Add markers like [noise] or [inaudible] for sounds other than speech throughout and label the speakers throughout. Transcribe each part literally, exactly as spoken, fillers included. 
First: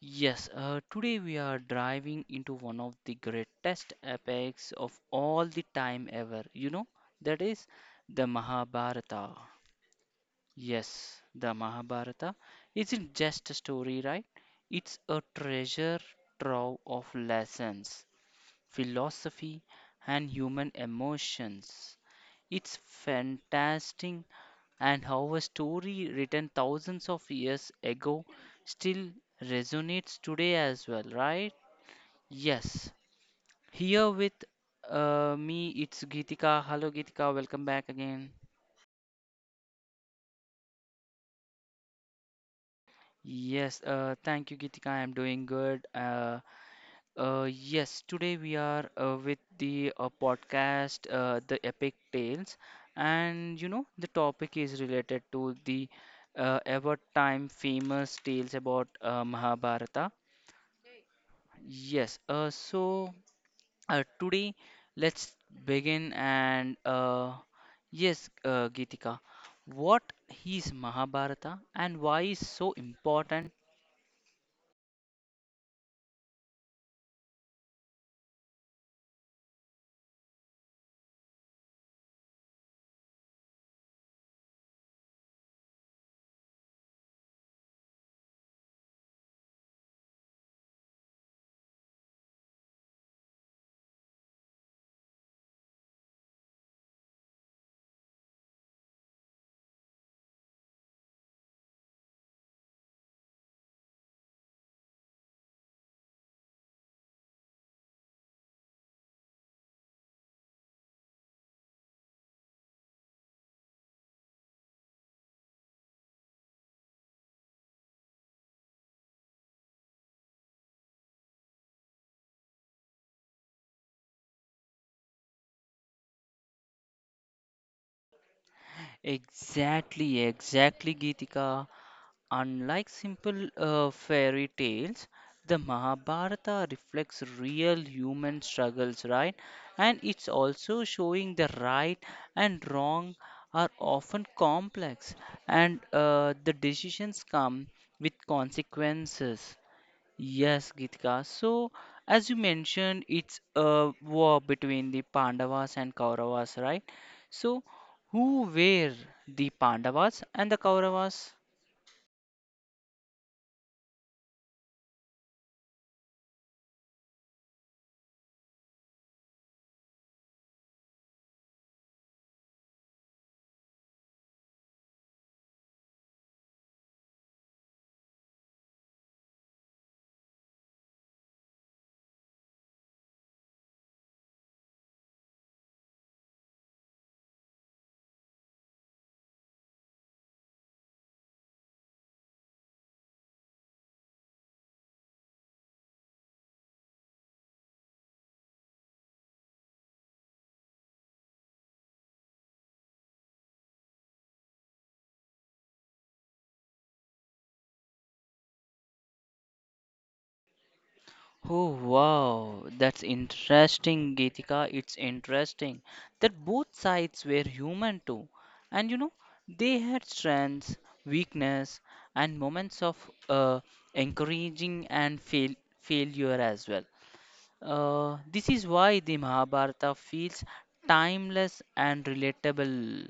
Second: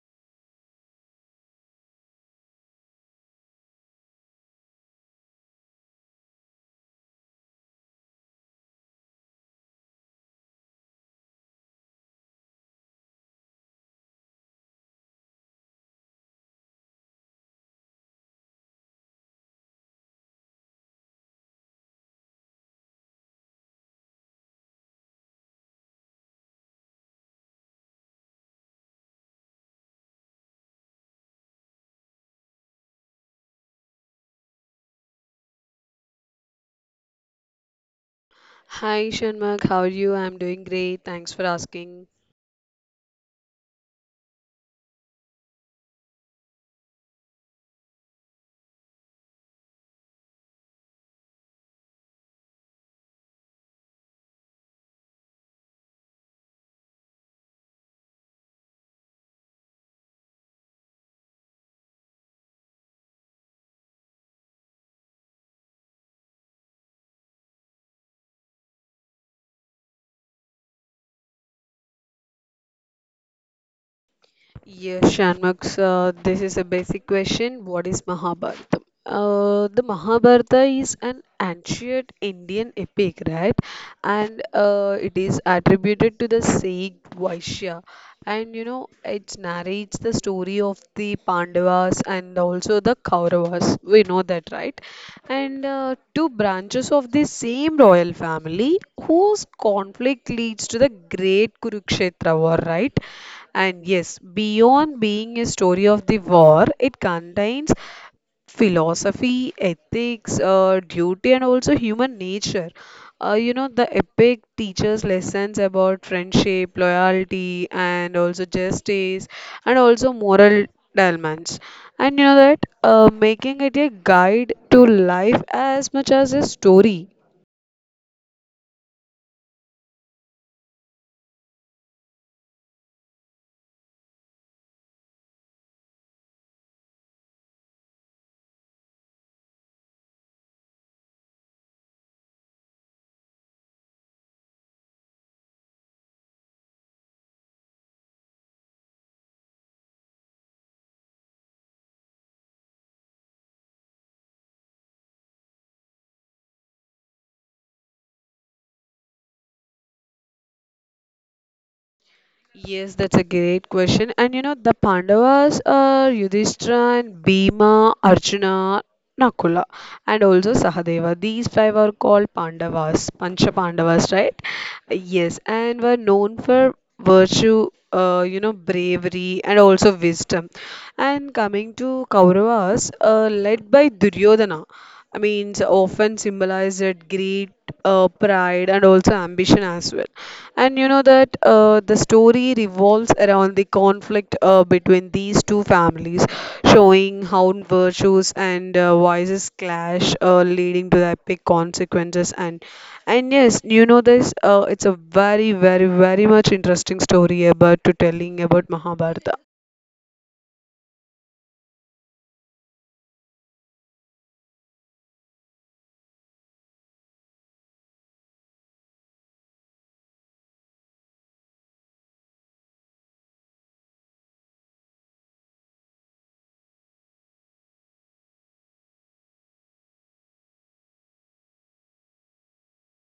Speaker 1: Yes, uh, today we are driving into one of the greatest epics of all the time ever. You know, that is the Mahabharata. Yes, the Mahabharata isn't just a story, right? It's a treasure trove of lessons, philosophy, and human emotions. It's fantastic and how a story written thousands of years ago still resonates today as well, right? Yes. Here with uh, me, it's Geetika. Hello, Geetika. Welcome back again.
Speaker 2: Hi Shanmugh, how are you? I'm doing great. Thanks for asking.
Speaker 1: Yes, uh, thank you, Geetika. I'm doing good. Uh, uh, yes, today we are uh, with the uh, podcast, uh, The Epic Tales, and you know, the topic is related to the uh, ever time famous tales about uh, Mahabharata. Yes, uh, so uh, Today let's begin and uh, yes, uh, Geetika, what is Mahabharata and why is so important?
Speaker 2: Yes, Shanmugh, so this is a basic question. What is Mahabharata? Uh, the Mahabharata is an ancient Indian epic, right? And uh, it is attributed to the sage Vaishya. and you know it narrates the story of the Pandavas and also the Kauravas. We know that, right? And uh, two branches of the same royal family whose conflict leads to the great Kurukshetra war, right? And yes, beyond being a story of the war, it contains philosophy, ethics, uh, duty, and also human nature. Uh, you know, the epic teaches lessons about friendship, loyalty, and also justice, and also moral dilemmas. And you know that uh, Making it a guide to life as much as a story.
Speaker 1: Exactly, exactly, Geetika. Unlike simple uh, fairy tales, the Mahabharata reflects real human struggles, right? And it's also showing the right and wrong are often complex and uh, the decisions come with consequences. Yes, Gitika. So, as you mentioned, it's a war between the Pandavas and Kauravas, right? So, who were the Pandavas and the Kauravas?
Speaker 2: Yes, that's a great question. And you know, the Pandavas are Yudhishthira, and Bhima, Arjuna, Nakula, and also Sahadeva. These five are called Pandavas, Pancha Pandavas, right? Yes, and were known for virtue, uh, you know, bravery, and also wisdom. And coming to Kauravas, uh, led by Duryodhana, I mean, so often symbolized greed, uh, pride, and also ambition as well. And you know that uh, The story revolves around the conflict uh, between these two families, showing how virtues and uh, vices clash, uh, leading to the epic consequences. And and yes, you know this. Uh, it's a very, very, very much interesting story about to telling about Mahabharata.
Speaker 1: Oh wow, that's interesting, Geetika. It's interesting that both sides were human too. And you know, they had strengths, weakness, and moments of uh, encouraging and fail failure as well. Uh, this is why the Mahabharata feels timeless and relatable.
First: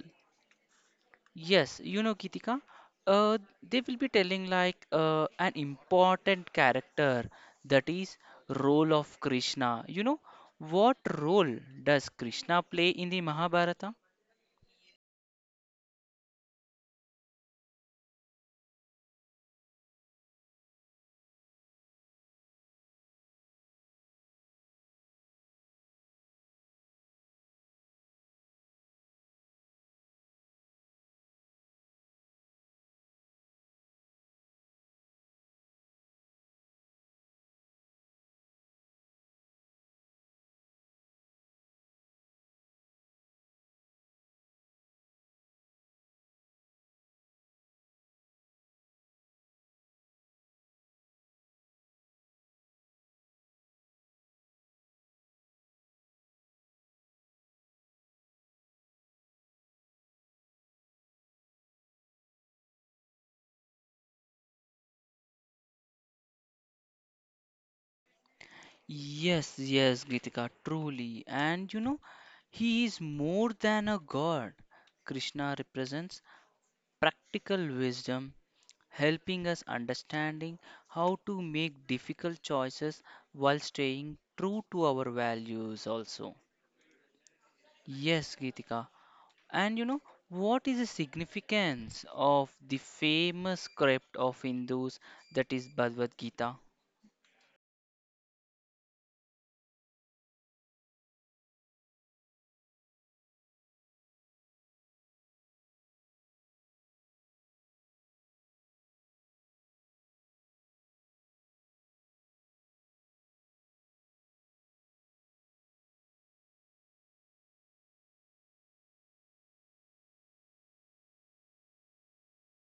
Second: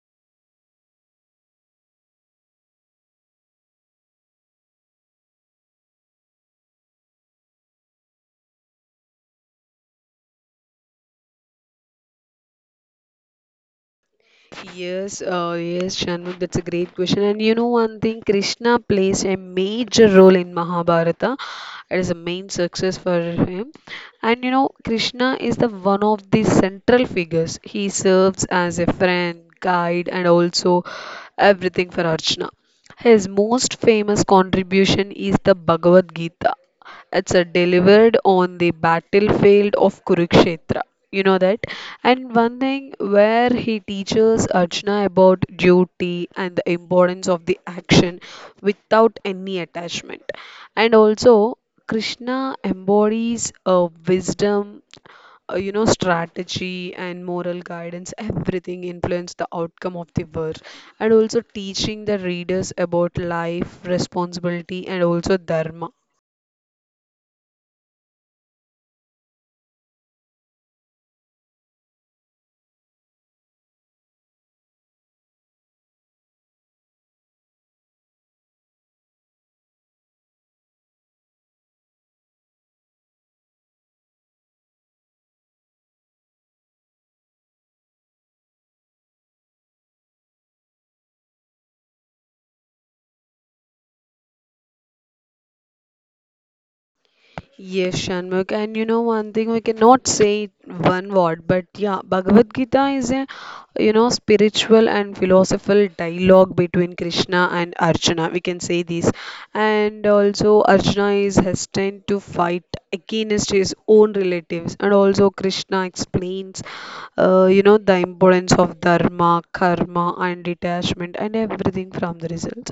Speaker 1: Yes, you know, Gitika, uh, they will be telling like uh, an important character that is role of Krishna. You know, what role does Krishna play in the Mahabharata?
Speaker 2: Yes, uh, yes, Shanmugh, that's a great question. And you know one thing, Krishna plays a major role in Mahabharata. It is a main success for him. And you know, Krishna is the one of the central figures. He serves as a friend, guide, and also everything for Arjuna. His most famous contribution is the Bhagavad Gita. It's uh, delivered on the battlefield of Kurukshetra. You know that? And one thing where he teaches Arjuna about duty and the importance of the action without any attachment. And also, Krishna embodies a wisdom, uh, you know, strategy and moral guidance, everything influence the outcome of the war. And also teaching the readers about life, responsibility, and also dharma.
Speaker 1: Yes, yes, Gitika, truly. And you know, he is more than a god. Krishna represents practical wisdom, helping us understanding how to make difficult choices while staying true to our values also. Yes, Geetika. And you know, what is the significance of the famous script of Hindus that is Bhagavad Gita?
Speaker 2: Yes, Shanmugh, and you know one thing we cannot say it one word, but yeah, Bhagavad Gita is a you know spiritual and philosophical dialogue between Krishna and Arjuna. We can say this, and also Arjuna is hesitant to fight against his own relatives, and also Krishna explains, uh, you know, the importance of dharma, karma, and detachment, and everything from the results.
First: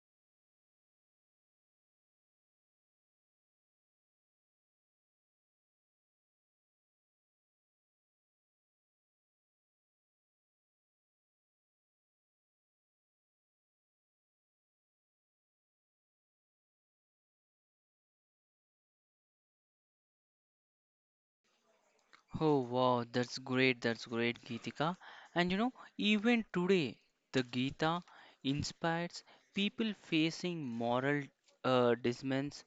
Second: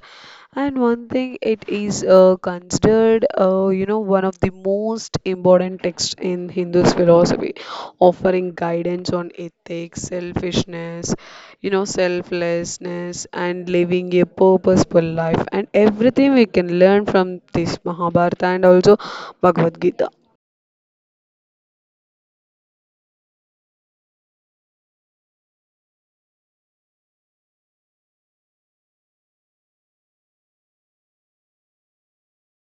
Speaker 2: And one thing it is uh, considered considered, uh, you know, one of the most important texts in Hindu's philosophy, offering guidance on ethics, selfishness, you know, selflessness, and living a purposeful life, and everything we can learn from this Mahabharata and also Bhagavad Gita.
Speaker 1: Oh wow, that's great, that's great, Geetika. And you know, even today, the Gita inspires people facing moral uh, dilemmas,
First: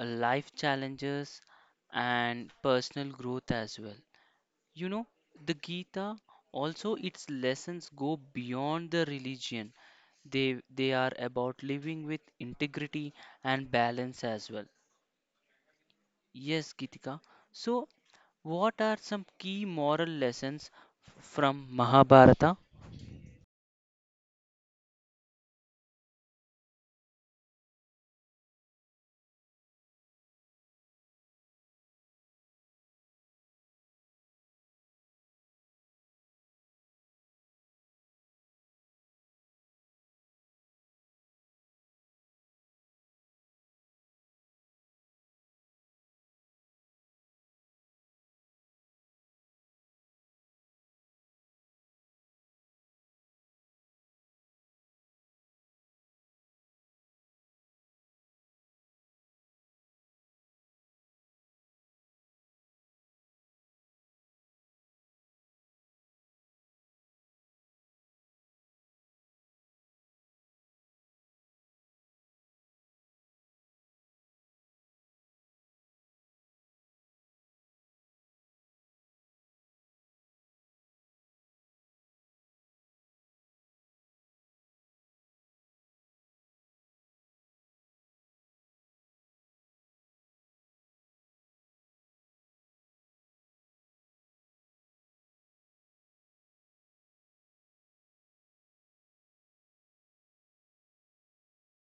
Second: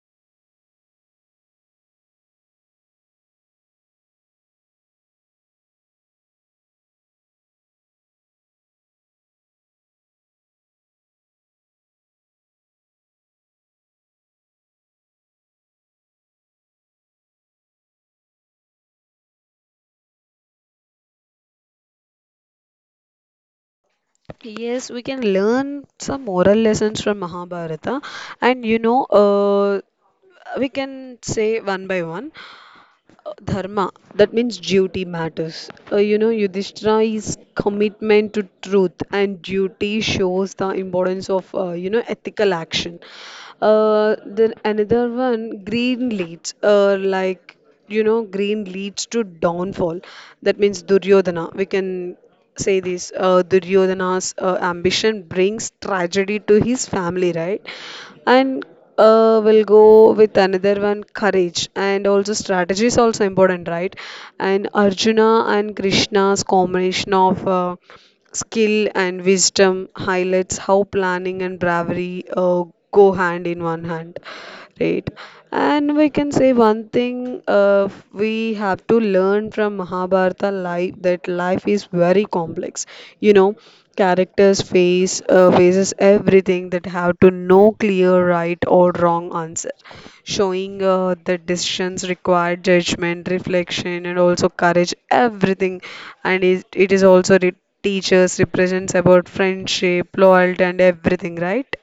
Speaker 1: uh, life challenges, and personal growth as well. You know, the Gita also its lessons go beyond the religion. They they are about living with integrity and balance as well. Yes, Gitika. So, what are some key moral lessons f- from Mahabharata?
Speaker 2: Yes, we can learn some moral lessons from Mahabharata, and you know, uh, we can say one by one. Dharma, that means duty matters. uh, you know Yudhishthira is commitment to truth and duty shows the importance of uh, you know ethical action. Uh, then another one, green leads, uh, like you know green leads to downfall. That means Duryodhana, we can say this. Uh, duryodhana's uh, ambition brings tragedy to his family, right? And uh, we'll go with another one, courage, and also strategy is also important, right? And Arjuna and Krishna's combination of uh, skill and wisdom highlights how planning and bravery uh, go hand in one hand, right? And we can say one thing, uh, we have to learn from Mahabharata life, that life is very complex. you know Characters face uh, faces everything that have to no clear right or wrong answer, showing uh, that decisions require judgment, reflection, and also courage, everything. And it, it is also re- teachers represents about friendship, loyalty, and everything, right?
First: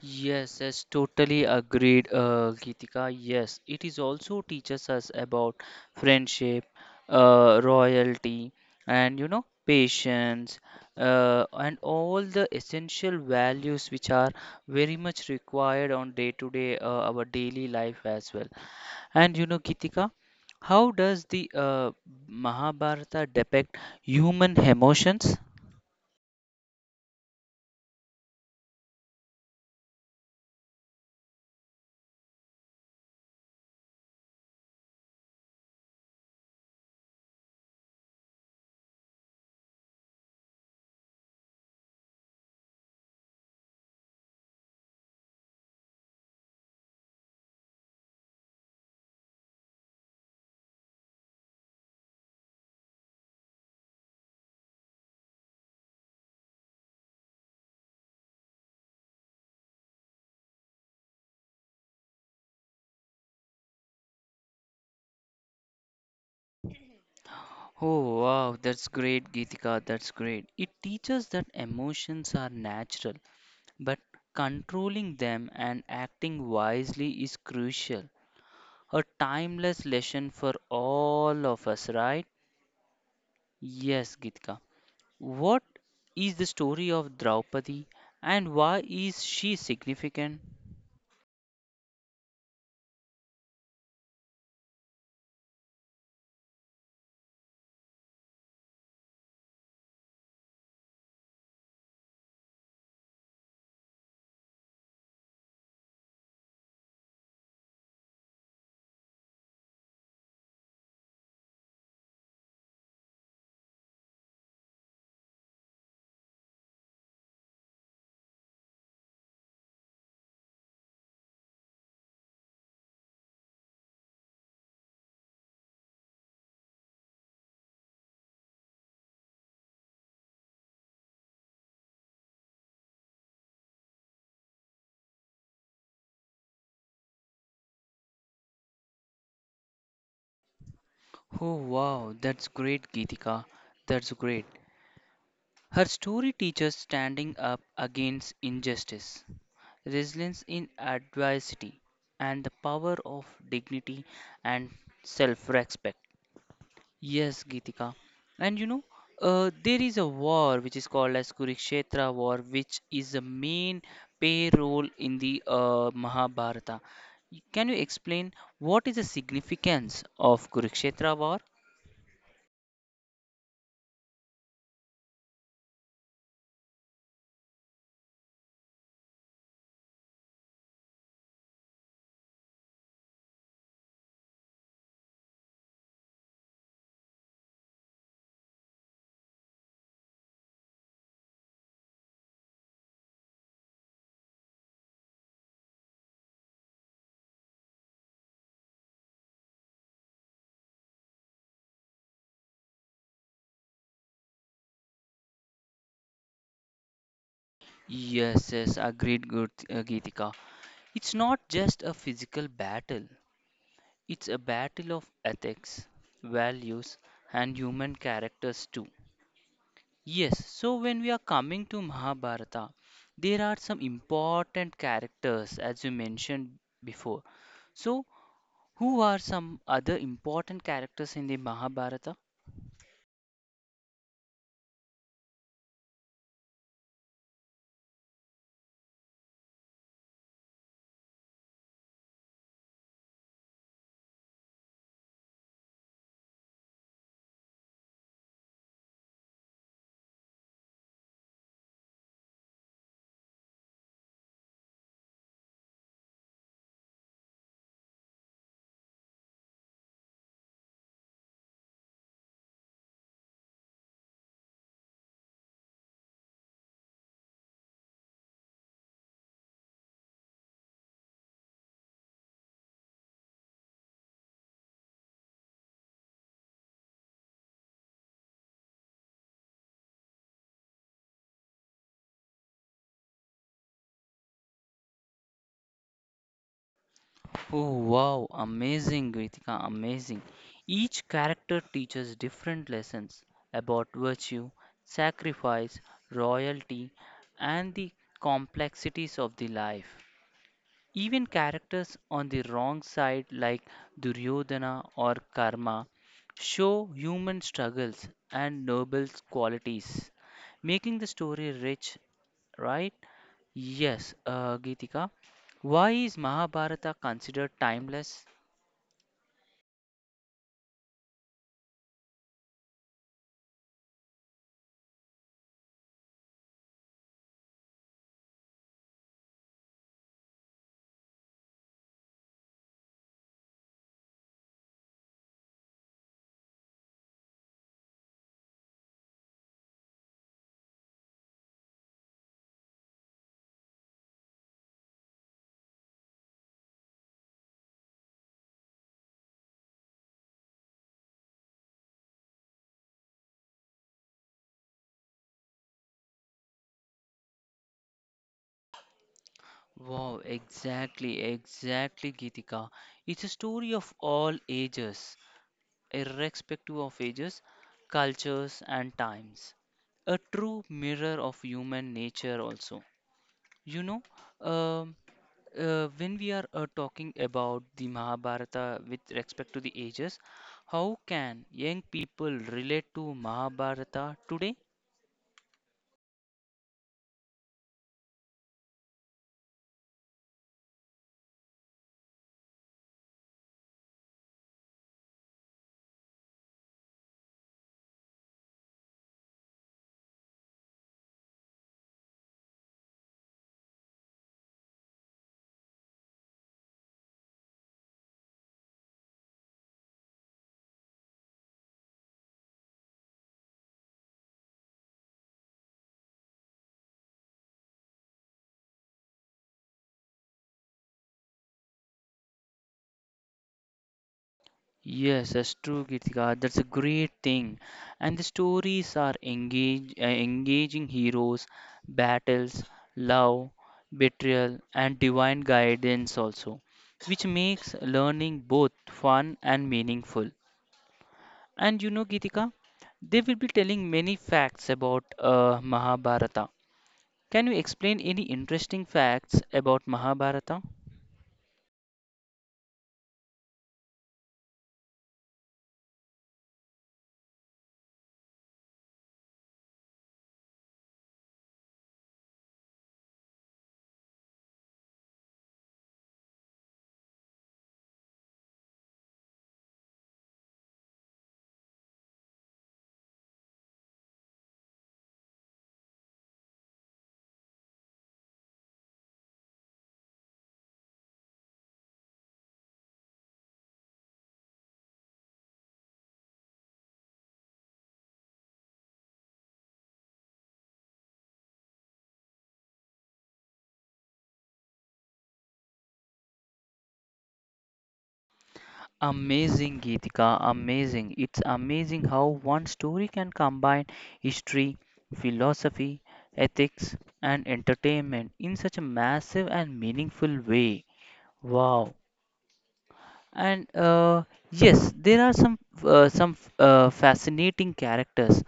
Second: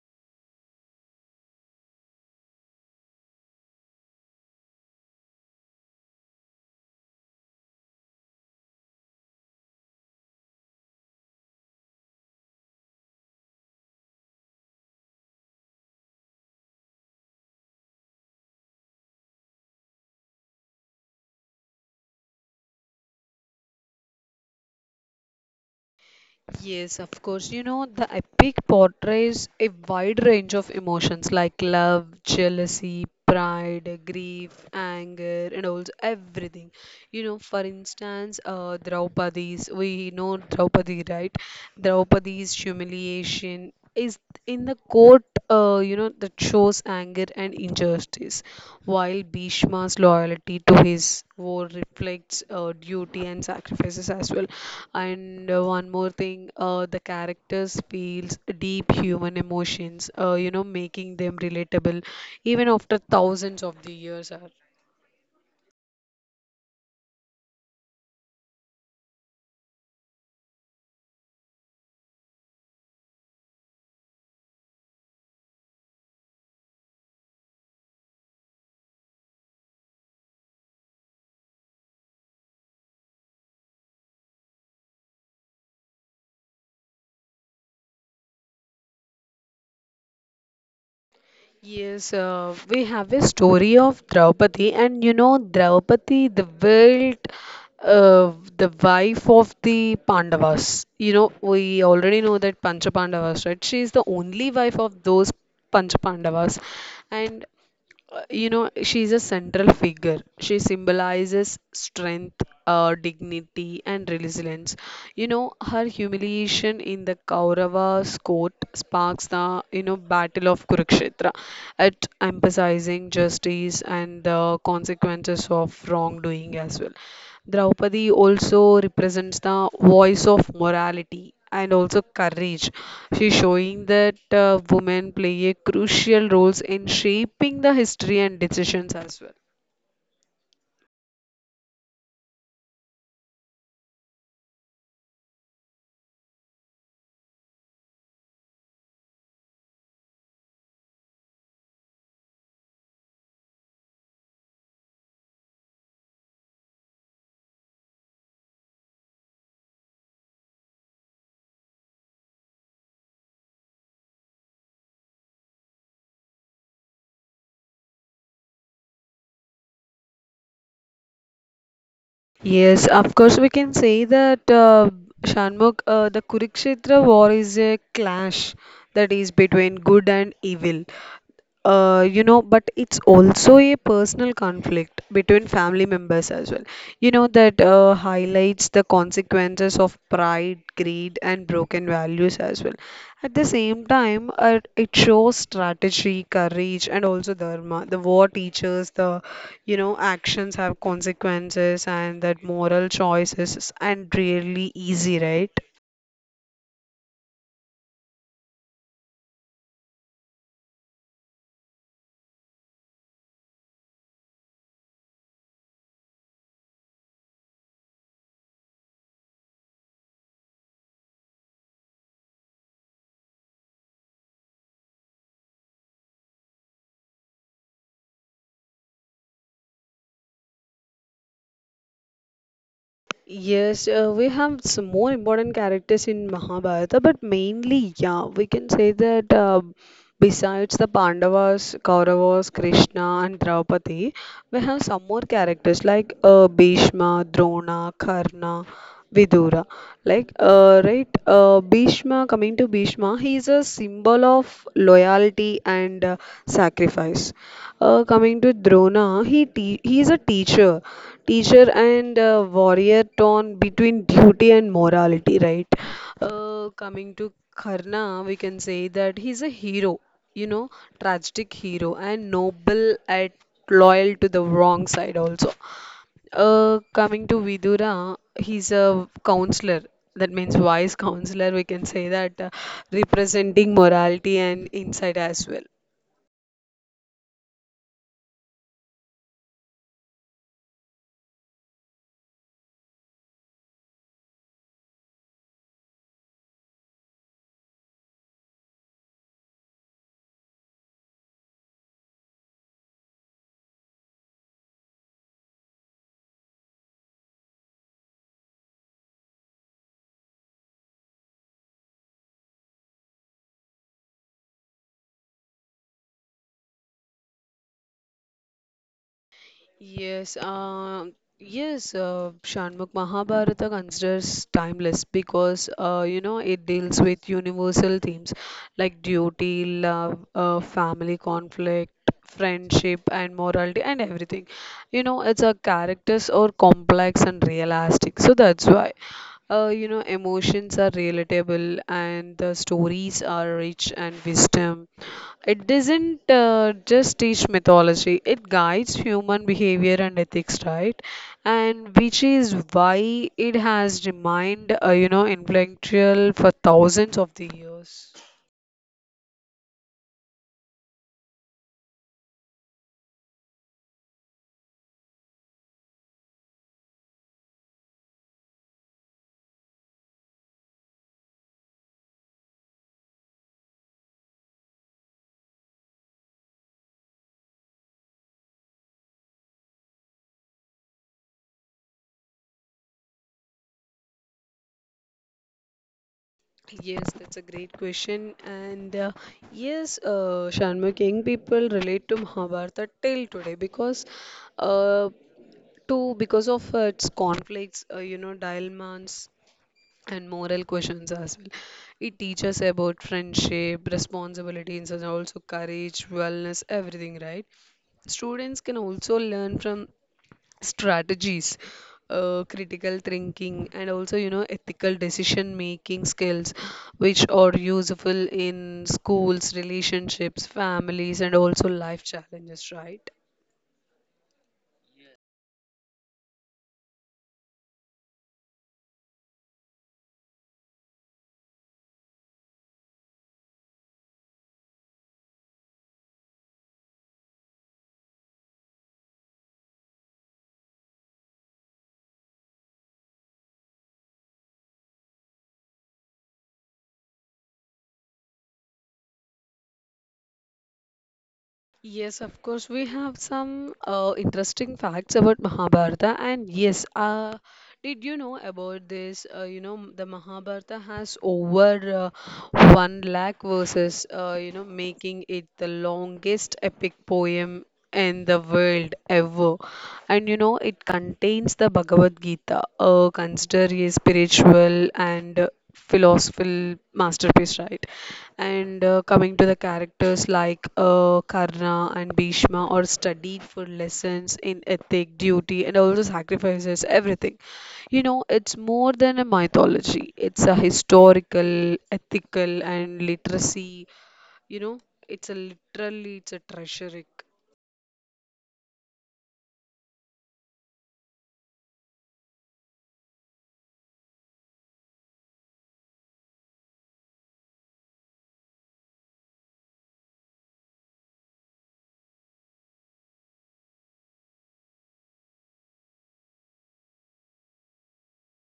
Speaker 1: Yes, yes, totally agreed, uh, Geetika. Yes, it is also teaches us about friendship, uh, royalty, and you know, patience, uh, and all the essential values which are very much required on day-to-day, uh, our daily life as well. And you know, Geetika, how does the uh, Mahabharata depict human emotions?
Speaker 2: Yes, of course. You know, the epic portrays a wide range of emotions like love, jealousy, pride, grief, anger, and also everything. You know, for instance, uh, Draupadi's, we know Draupadi, right? Draupadi's humiliation is in the court, uh, you know, that shows anger and injustice, while Bhishma's loyalty to his war reflects uh, duty and sacrifices as well. And uh, one more thing, uh, the characters feels deep human emotions, uh, you know, making them relatable even after thousands of the years are.
Speaker 1: Oh, wow, that's great, Geetika. That's great. It teaches that emotions are natural, but controlling them and acting wisely is crucial. A timeless lesson for all of us, right? Yes, Geetika. What is the story of Draupadi and why is she significant?
Speaker 2: Yes, uh, we have a story of Draupadi, and you know, Draupadi, the wild, uh, the wife of the Pandavas. You know, we already know that Pancha Pandavas, right? She is the only wife of those Pancha Pandavas, and uh, you know, she's a central figure. She symbolizes strength, uh, dignity, and resilience. You know, her humiliation in the Kauravas court sparks the, you know, Battle of Kurukshetra, at emphasizing justice and the consequences of wrongdoing as well. Draupadi also represents the voice of morality and also courage. She's showing that uh, women play a crucial roles in shaping the history and decisions as well.
Speaker 1: Oh wow, that's great, Geetika. That's great. Her story teaches standing up against injustice, resilience in adversity, and the power of dignity and self respect. Yes, Gitika. And you know, uh, there is a war which is called as Kurukshetra War, which is the main pay role in the uh, Mahabharata. Y- Can you explain what is the significance of Kurukshetra War?
Speaker 2: Yes, of course, we can say that uh, Shanmugh, uh, the Kurukshetra war is a clash that is between good and evil, uh, you know, but it's also a personal conflict between family members as well. You know, that uh, highlights the consequences of pride, greed, and broken values as well. At the same time, uh, it shows strategy, courage, and also dharma. The war teaches the, you know, actions have consequences and that moral choices and really easy, right?
Speaker 1: Yes, yes, agreed, good, uh, Geetika. It's not just a physical battle, it's a battle of ethics, values, and human characters too. Yes, so when we are coming to Mahabharata, there are some important characters as you mentioned before. So, who are some other important characters in the Mahabharata?
Speaker 2: Yes, uh, we have some more important characters in Mahabharata, but mainly, yeah, we can say that uh, besides the Pandavas, Kauravas, Krishna, and Draupadi, we have some more characters like uh, Bhishma, Drona, Karna, Vidura. Like, uh, right, uh, Bhishma, coming to Bhishma, he is a symbol of loyalty and uh, sacrifice. Uh, coming to Drona, he, te- he is a teacher, teacher and uh, warrior torn between duty and morality, right? Uh, coming to Karna, we can say that he's a hero, you know, tragic hero and noble at, loyal to the wrong side also. Uh, coming to Vidura, he's a counselor. That means wise counselor, we can say that, uh, representing morality and insight as well.
Speaker 1: Oh wow, amazing, Gritika, amazing. Each character teaches different lessons about virtue, sacrifice, royalty, and the complexities of the life. Even characters on the wrong side, like Duryodhana or Karma, show human struggles and noble qualities, making the story rich, right? Yes, uh, Geetika. Why is Mahabharata considered timeless?
Speaker 2: Yes, um, yes, uh, Shanmugh Mahabharata considers timeless because uh, you know it deals with universal themes like duty, love, uh, family conflict, friendship, and morality, and everything. You know, it's a characters are complex and realistic, so that's why. Uh, you know, emotions are relatable and the stories are rich and wisdom, it doesn't uh, just teach mythology, it guides human behavior and ethics, right? And which is why it has remained, uh, you know, influential for thousands of the years.
Speaker 1: Wow, exactly, exactly, Geetika. It's a story of all ages, irrespective of ages, cultures, and times. A true mirror of human nature, also. You know, um, uh, when we are uh, talking about the Mahabharata with respect to the ages, how can young people relate to Mahabharata today?
Speaker 2: Yes, that's a great question. And uh, yes, uh, Shanmugh, young people relate to Mahabharata till today because, uh, to because of uh, its conflicts, uh, you know, dilemmas, and moral questions as well. It teaches about friendship, responsibilities, and also courage, wellness, everything, right? Students can also learn from strategies, uh, critical thinking, and also, you know, ethical decision making skills, which are useful in schools, relationships, families, and also life challenges, right?
Speaker 1: Yes, that's true, Gitika. That's a great thing. And the stories are engage, uh, engaging heroes, battles, love, betrayal, and divine guidance also, which makes learning both fun and meaningful. And you know, Gitika, they will be telling many facts about uh, Mahabharata. Can you explain any interesting facts about Mahabharata?
Speaker 2: Yes, of course, we have some uh, interesting facts about Mahabharata, and yes, uh, did you know about this? Uh, you know, the Mahabharata has over uh, one lakh verses, uh, you know, making it the longest epic poem in the world ever. And you know, it contains the Bhagavad Gita, uh, considered a spiritual and uh, philosophical masterpiece, right? And uh, coming to the characters like uh, Karna and Bhishma are studied for lessons in ethic, duty, and also sacrifices, everything. You know, it's more than a mythology, it's a historical, ethical, and literacy. You know, it's a literally, it's a treasure.
Speaker 1: Amazing, Geetika, amazing. It's amazing how one story can combine history, philosophy, ethics, and entertainment in such a massive and meaningful way. Wow. And uh, yes, there are some uh, some uh, fascinating characters.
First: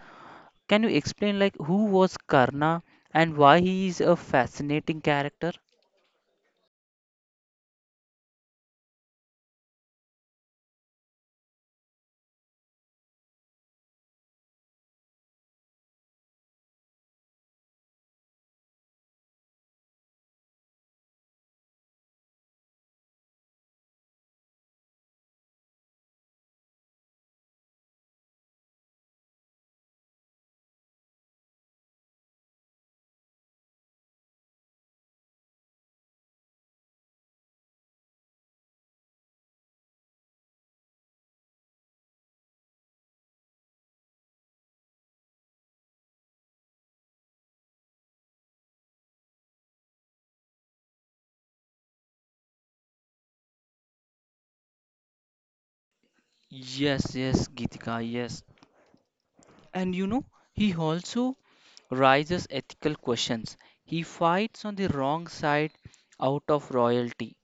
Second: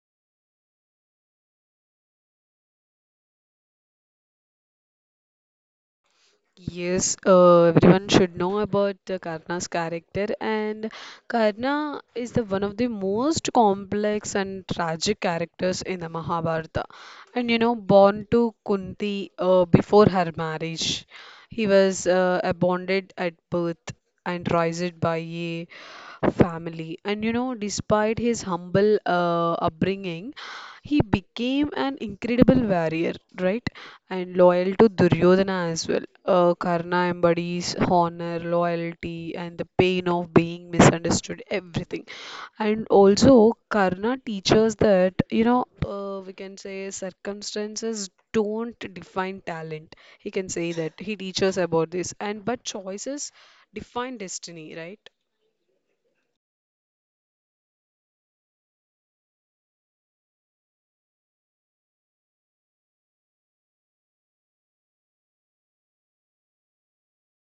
Speaker 1: Can you explain like who was Karna and why he is a fascinating character?
Speaker 2: Yes, uh, everyone should know about uh, Karna's character, and Karna is the one of the most complex and tragic characters in the Mahabharata. And you know, born to Kunti uh, before her marriage, he was uh, abandoned at birth and raised by a family. And you know, despite his humble uh, upbringing, he became an incredible warrior, right? And loyal to Duryodhana as well. Uh, Karna embodies honor, loyalty, and the pain of being misunderstood, everything. And also, Karna teaches that, you know, uh, we can say circumstances don't define talent. He can say that. He teaches about this. And but choices define destiny, right?
Speaker 1: Yes, yes, Gitika, yes. And you know, he also raises ethical questions. He fights on the wrong side out of royalty.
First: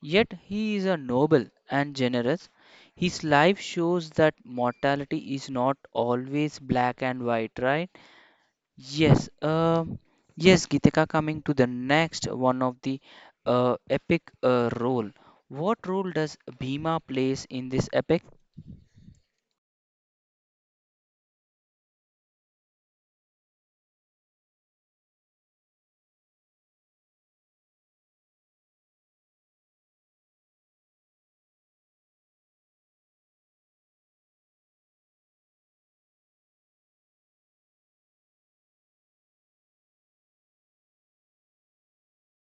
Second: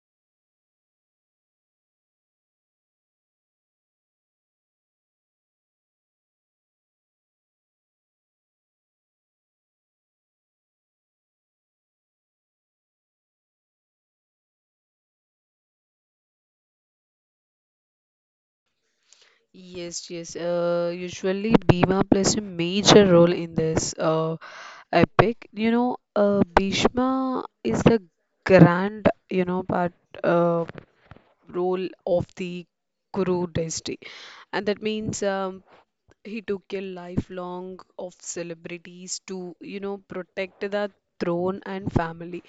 Speaker 1: Yet he is a noble and generous. His life shows that mortality is not always black and white, right? Yes, um, yes, Geetika, coming to the next one of the uh, epic uh, role. What role does Bhima plays in this epic?
Speaker 2: Yes, yes. Uh, usually, Bhima plays a major role in this uh, epic. You know, uh, Bhishma is the grand, you know, part uh, role of the Kuru dynasty, and that means um, he took a lifelong of celebrities to, you know, protect the throne and family.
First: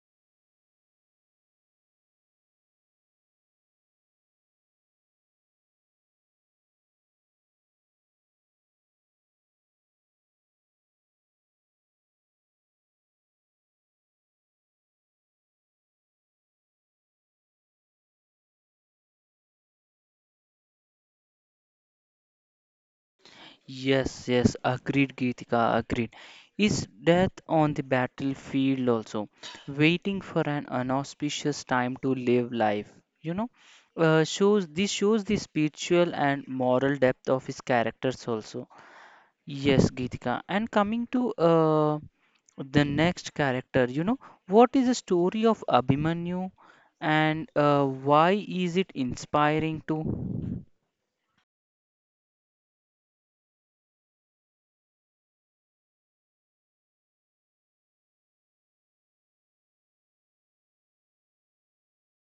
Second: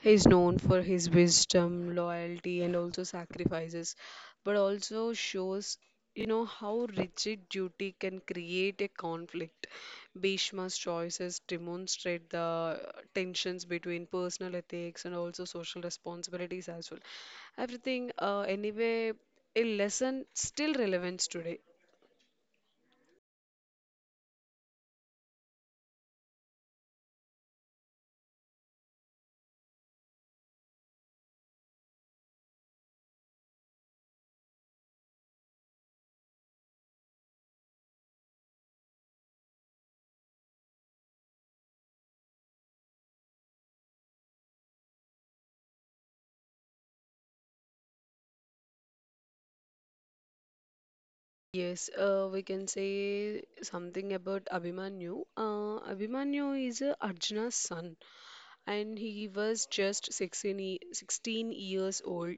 Speaker 2: He is known for his wisdom, loyalty, and also sacrifices, but also shows, you know, how rigid duty can create a conflict. Bhishma's choices demonstrate the tensions between personal ethics and also social responsibilities as well. Everything, uh, anyway, a lesson still relevant today.
Speaker 1: Yes, yes, agreed, Geetika, agreed. Is death on the battlefield also, waiting for an inauspicious time to live life. You know, uh, shows this shows the spiritual and moral depth of his characters also. Yes, Geetika. And coming to uh, the next character, you know, what is the story of Abhimanyu and uh, why is it inspiring to?
Speaker 2: Yes, uh, we can say something about Abhimanyu. Uh, Abhimanyu is uh, Arjuna's son, and he was just sixteen, ye- sixteen years old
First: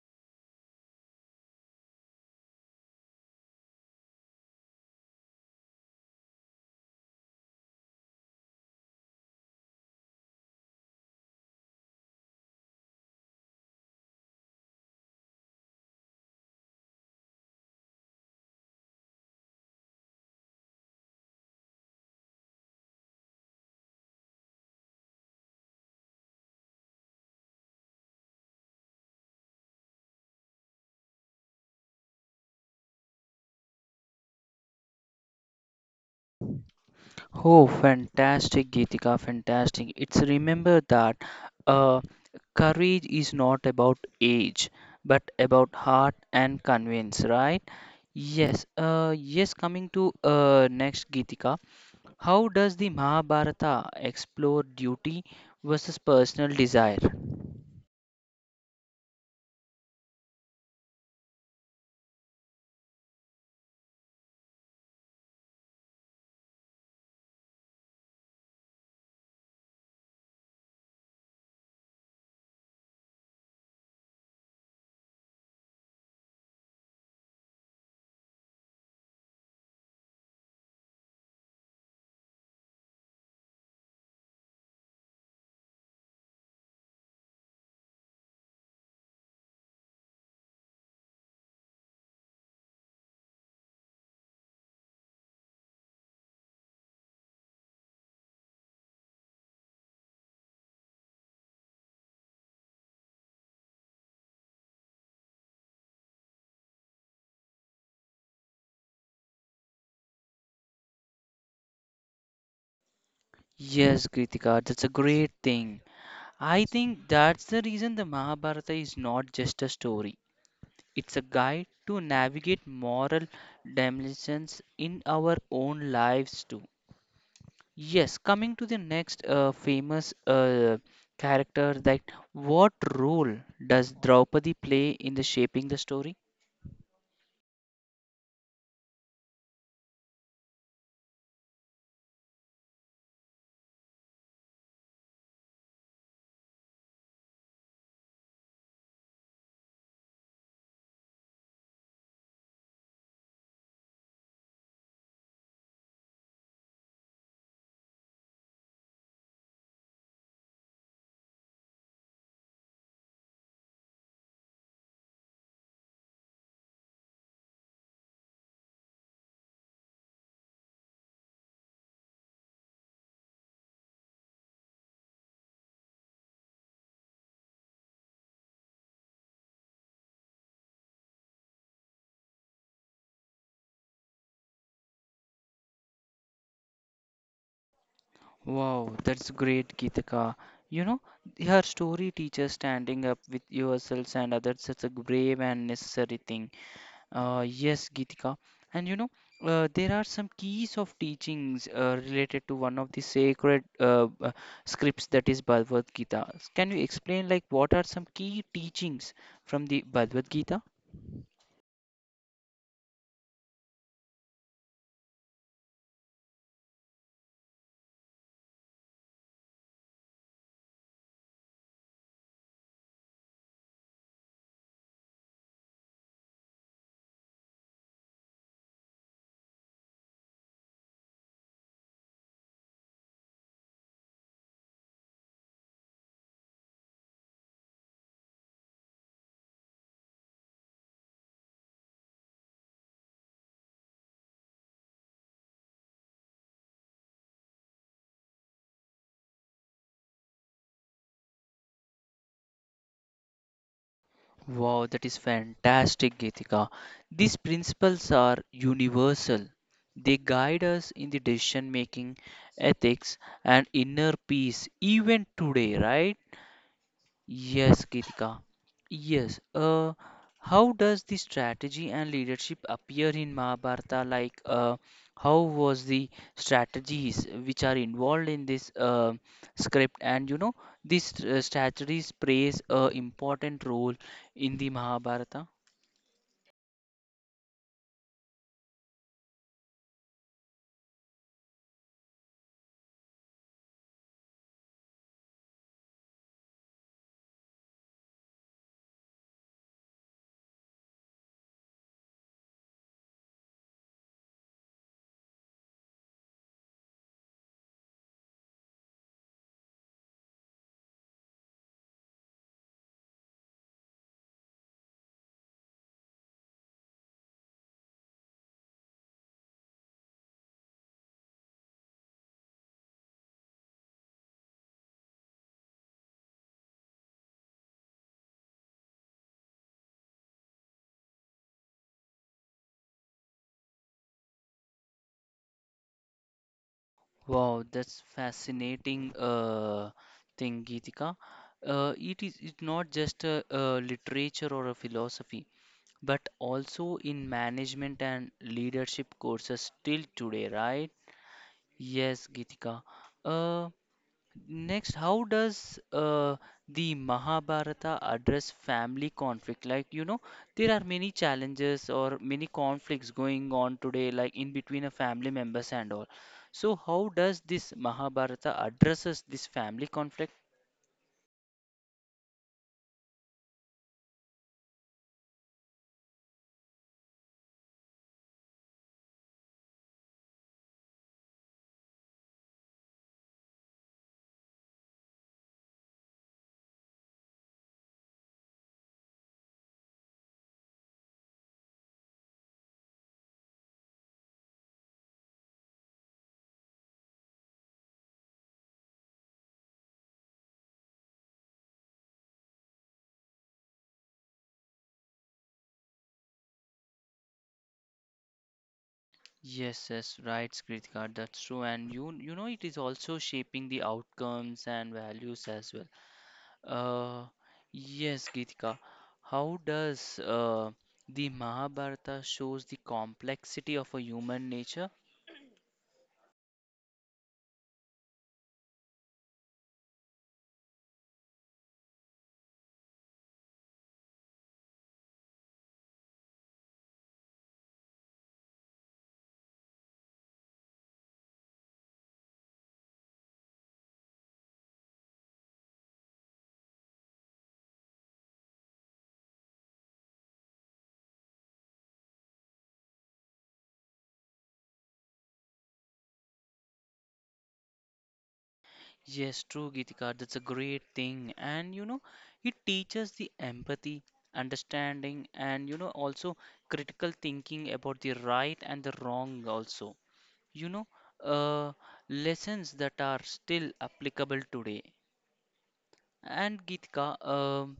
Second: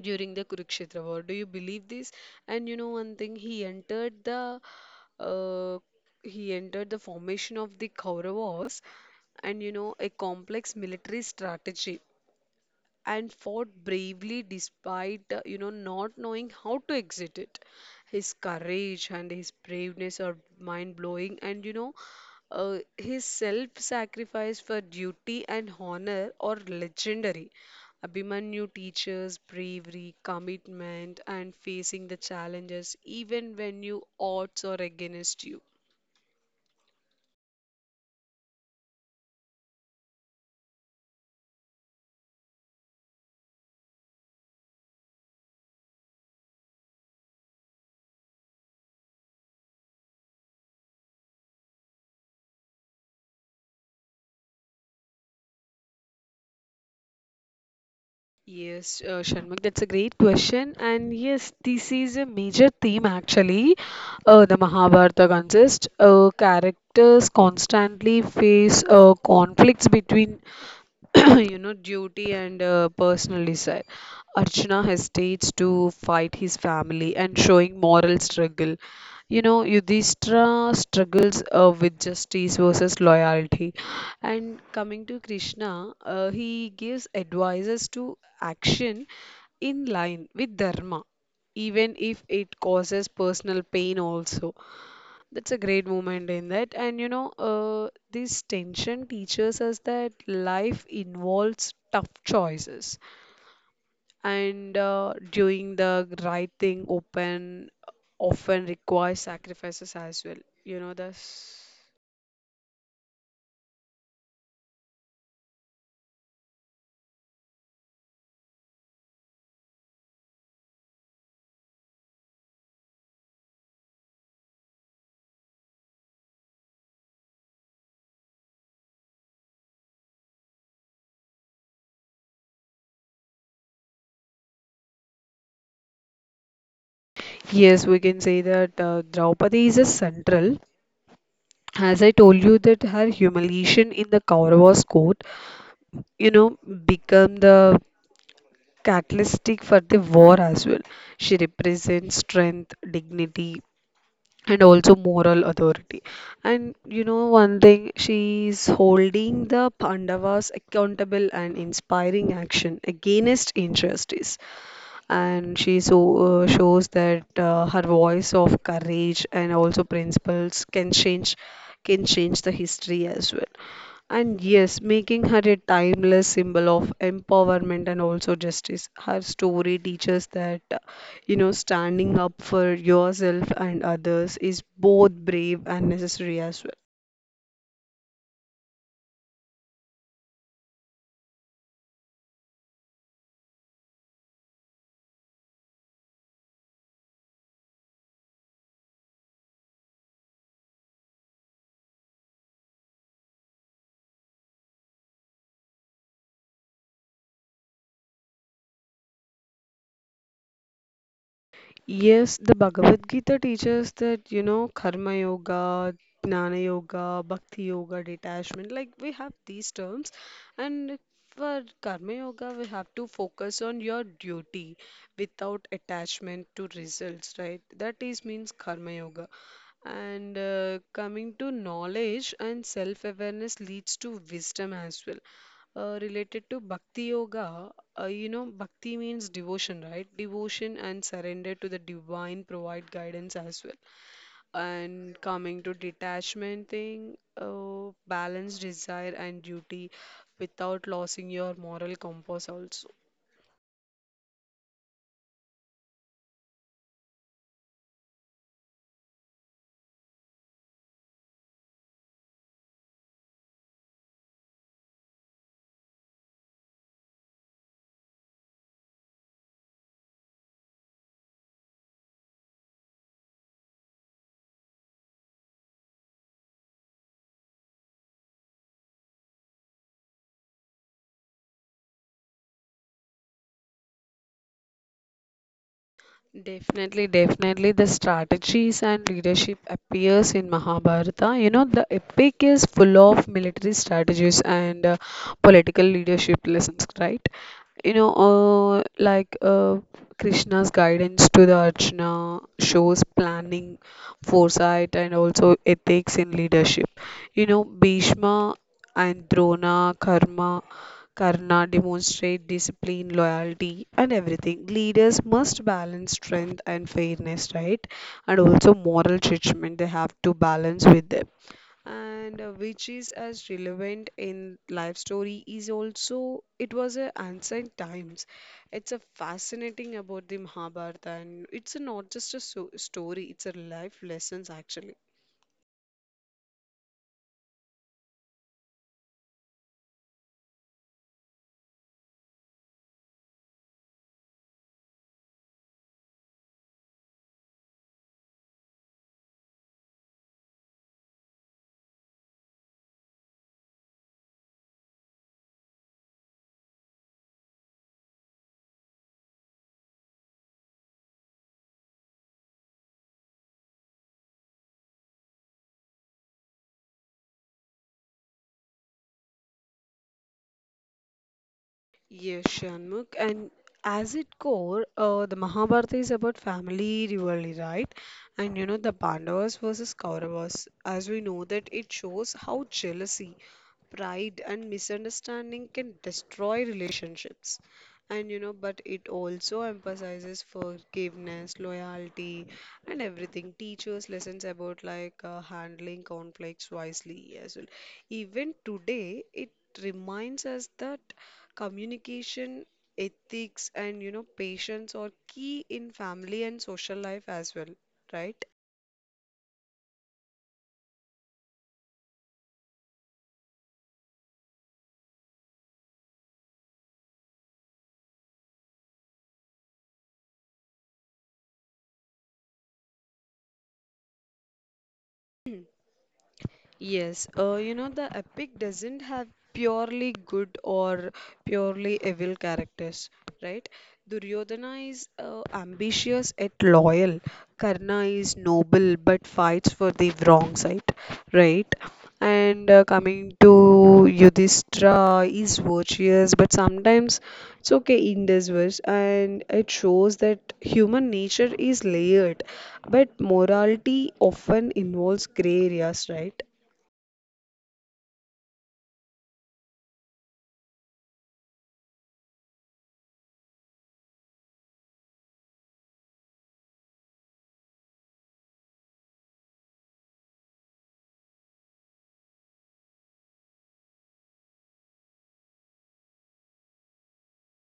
Speaker 2: during the Kurukshetra war. Do you believe this? And you know one thing, he entered the uh, he entered the formation of the Kauravas, and you know a complex military strategy and fought bravely despite uh, you know not knowing how to exit it. His courage and his braveness are mind blowing, and you know uh, his self sacrifice for duty and honor are legendary. Abhimanyu teaches bravery, commitment, and facing the challenges even when you odds are against you.
Speaker 1: Oh, fantastic, Geetika, fantastic. It's remember that uh, courage is not about age, but about heart and convince, right? Yes, uh, yes, coming to uh, next Geetika, how does the Mahabharata explore duty versus personal desire?
Speaker 2: Yes, uh, Sharmak, that's a great question. And yes, this is a major theme actually. Uh, the Mahabharata consists uh, characters constantly face uh, conflicts between [coughs] [clears throat] you know duty and uh, personal desire. Arjuna hesitates to fight his family and showing moral struggle. You know, yudhishthira struggles uh, with justice versus loyalty, and coming to krishna, uh, he gives advices to action in line with dharma, even if it causes personal pain also. That's a great moment in that. And you know, uh, this tension teaches us that life involves tough choices, and uh, doing the right thing open often requires sacrifices as well. You know, this.
Speaker 1: Yes, Kritika, that's a great thing. I think that's the reason the Mahabharata is not just a story. It's a guide to navigate moral dimensions in our own lives too. Yes, coming to the next uh, famous uh, character, that what role does Draupadi play in the shaping the story?
Speaker 2: Yes, we can say that uh, Draupadi is a central. As I told you, that her humiliation in the Kauravas court, you know, become the catalytic for the war as well. She represents strength, dignity, and also moral authority. And you know, one thing, she's holding the Pandavas accountable and inspiring action against injustice. And she so, uh, shows that uh, her voice of courage and also principles can change can change the history as well. And yes, making her a timeless symbol of empowerment and also justice. Her story teaches that, uh, you know, standing up for yourself and others is both brave and necessary as well.
Speaker 1: Wow, that's great, Geetika. You know, her story teaches standing up with yourselves and others. It's a brave and necessary thing. Uh, yes, Geetika. And you know, uh, there are some keys of teachings uh, related to one of the sacred uh, uh, scripts that is Bhagavad Gita. Can you explain, like, what are some key teachings from the Bhagavad Gita?
Speaker 2: Yes, the Bhagavad Gita teaches that, you know, karma yoga, jnana yoga, bhakti yoga, detachment, like we have these terms. And for karma yoga, we have to focus on your duty without attachment to results, right? That is means karma yoga. And uh, coming to knowledge and self-awareness leads to wisdom as well, uh, related to bhakti yoga. Uh, you know, bhakti means devotion, right? Devotion and surrender to the divine provide guidance as well. And coming to detachment thing, uh, balance desire and duty without losing your moral compass also.
Speaker 1: Wow, that is fantastic, Geetika. These principles are universal. They guide us in the decision making, ethics, and inner peace, even today, right? Yes, Gitika. Yes. Uh, how does the strategy and leadership appear in Mahabharata? Like, uh, how was the strategies which are involved in this uh, script? And you know, these uh, strategies plays a important role in the Mahabharata.
Speaker 2: Definitely, definitely. The strategies and leadership appears in Mahabharata. You know, the epic is full of military strategies and uh, political leadership lessons, right? You know, uh, like uh, Krishna's guidance to the Arjuna shows planning, foresight, and also ethics in leadership. You know, Bhishma and Drona, Karma, Karna demonstrate discipline, loyalty, and everything. Leaders must balance strength and fairness, right? And also moral judgment they have to balance with them, and uh, which is as relevant in life story is also it was a ancient times. It's a fascinating about the mahabharata, and it's a not just a so story, it's a life lessons actually.
Speaker 1: Wow, that's fascinating uh, thing, Gitika. Uh, it is it's not just a, a literature or a philosophy, but also in management and leadership courses till today, right? Yes, Gitika. Uh, Next, how does uh, the Mahabharata address family conflict? Like, you know, there are many challenges or many conflicts going on today, like in between a family members and all. So, how does this Mahabharata addresses this family conflict?
Speaker 2: Yes, Shanmugh. And as its core, uh, the Mahabharata is about family rivalry, right? And you know, the Pandavas versus Kauravas, as we know that it shows how jealousy, pride, and misunderstanding can destroy relationships. And you know, but it also emphasizes forgiveness, loyalty, and everything. Teaches lessons about like uh, handling conflicts wisely as well. Even today, it reminds us that communication ethics and you know patience are key in family and social life as well, right?
Speaker 1: Yes, yes, right, Kritika, that's true. And you you know it is also shaping the outcomes and values as well. Uh yes, Kritika. How does uh the Mahabharata shows the complexity of a human nature?
Speaker 2: [clears throat] Yes, uh, you know, the epic doesn't have purely good or purely evil characters, right? Duryodhana is uh, ambitious yet loyal. Karna is noble but fights for the wrong side, right? And uh, coming to Yudhishthira is virtuous, but sometimes it's okay in this verse, and it shows that human nature is layered, but morality often involves gray areas, right?
Speaker 1: Yes, true, Kritika, that's a great thing. And you know, it teaches the empathy, understanding, and you know, also critical thinking about the right and the wrong also. you know, uh, Lessons that are still applicable today. And Geetika, um,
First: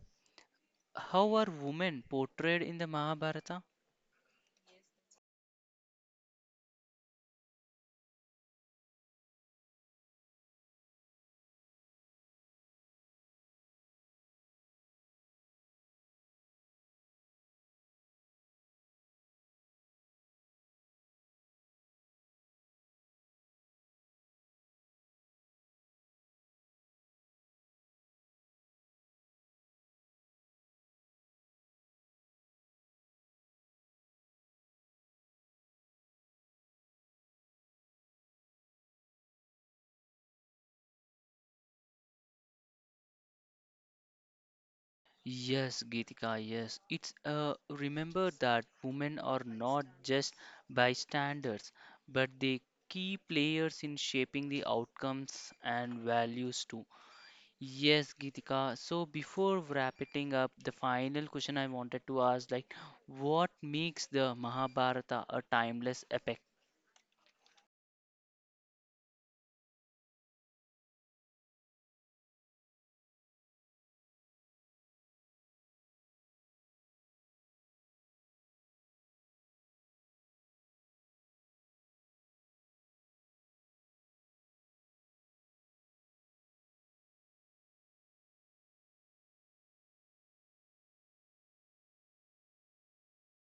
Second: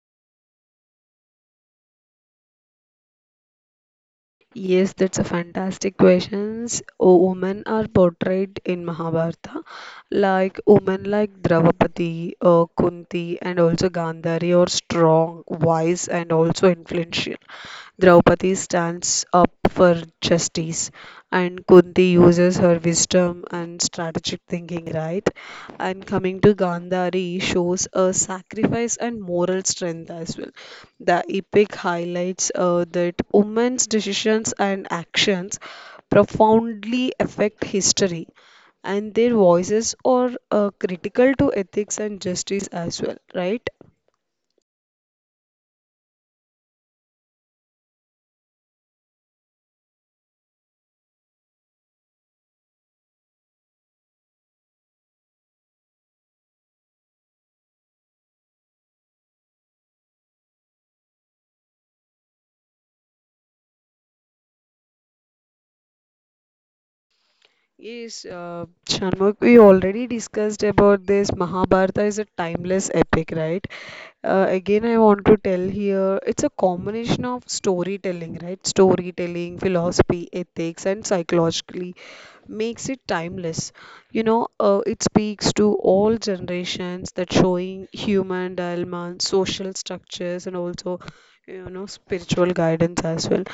Speaker 1: how are women portrayed in the Mahabharata?
Speaker 2: Yes, that's a fantastic questions. O women are portrayed in Mahabharata, like women like Draupadi, uh, Kunti, and also Gandhari are strong, wise, and also influential. Draupadi stands up for justice, and Kunti uses her wisdom and strategic thinking, right? And coming to Gandhari shows a sacrifice and moral strength as well. The epic highlights uh, that women's decisions and actions profoundly affect history, and their voices are uh, critical to ethics and justice as well, right?
Speaker 1: Yes, Geetika, yes. It's uh, remember that women are not just bystanders, but they key players in shaping the outcomes and values too. Yes, Geetika. So before wrapping up, the final question I wanted to ask, like, what makes the Mahabharata a timeless epic?
Speaker 2: Yes, uh, Shanmugh, we already discussed about this. Mahabharata is a timeless epic, right? Uh, again, I want to tell here it's a combination of storytelling, right? Storytelling, philosophy, ethics, and psychologically makes it timeless. You know, uh, it speaks to all generations that showing human dilemma, social structures, and also, you know, spiritual guidance as well,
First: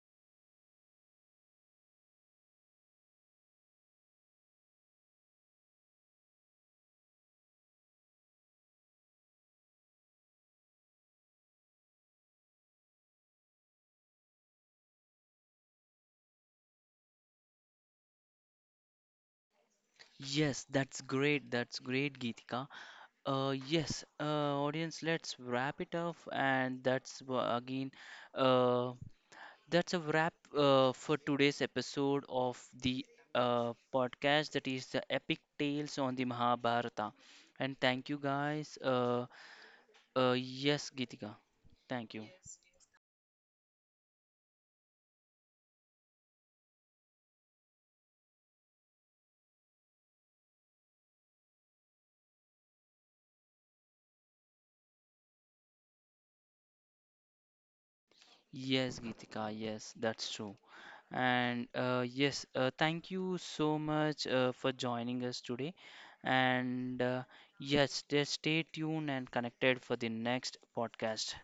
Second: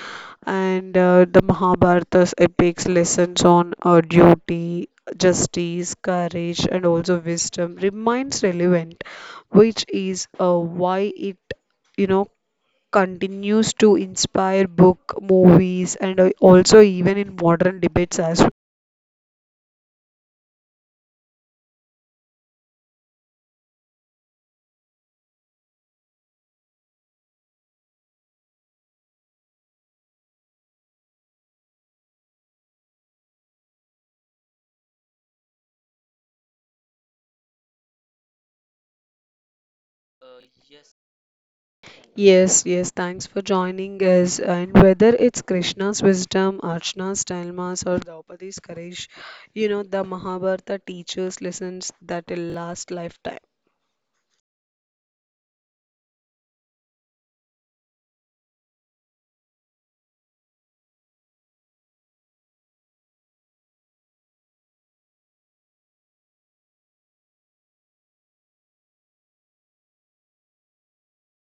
Speaker 2: and uh, the Mahabharata's epics lessons on uh, duty, justice, courage, and also wisdom remains relevant, which is uh, why it you know continues to inspire book, movies, and uh, also even in modern debates as well.
Speaker 1: Yes, that's great. That's great, Geetika. Uh, yes, uh, audience, let's wrap it up, and that's wha- again, uh, that's a wrap uh, for today's episode of the uh, podcast that is the epic tales on the Mahabharata. And thank you guys. Uh, uh, yes, Geetika. Thank you.
Speaker 2: Yes, yes, thanks for joining us. And whether it's Krishna's wisdom, Archana's dilemmas, or Draupadi's courage, you know, the Mahabharata teaches lessons that will last lifetime.
Speaker 1: Yes, Geetika, yes, that's true. And uh, Yes, uh, thank you so much uh, for joining us today. And uh, Yes, just stay tuned and connected for the next podcast.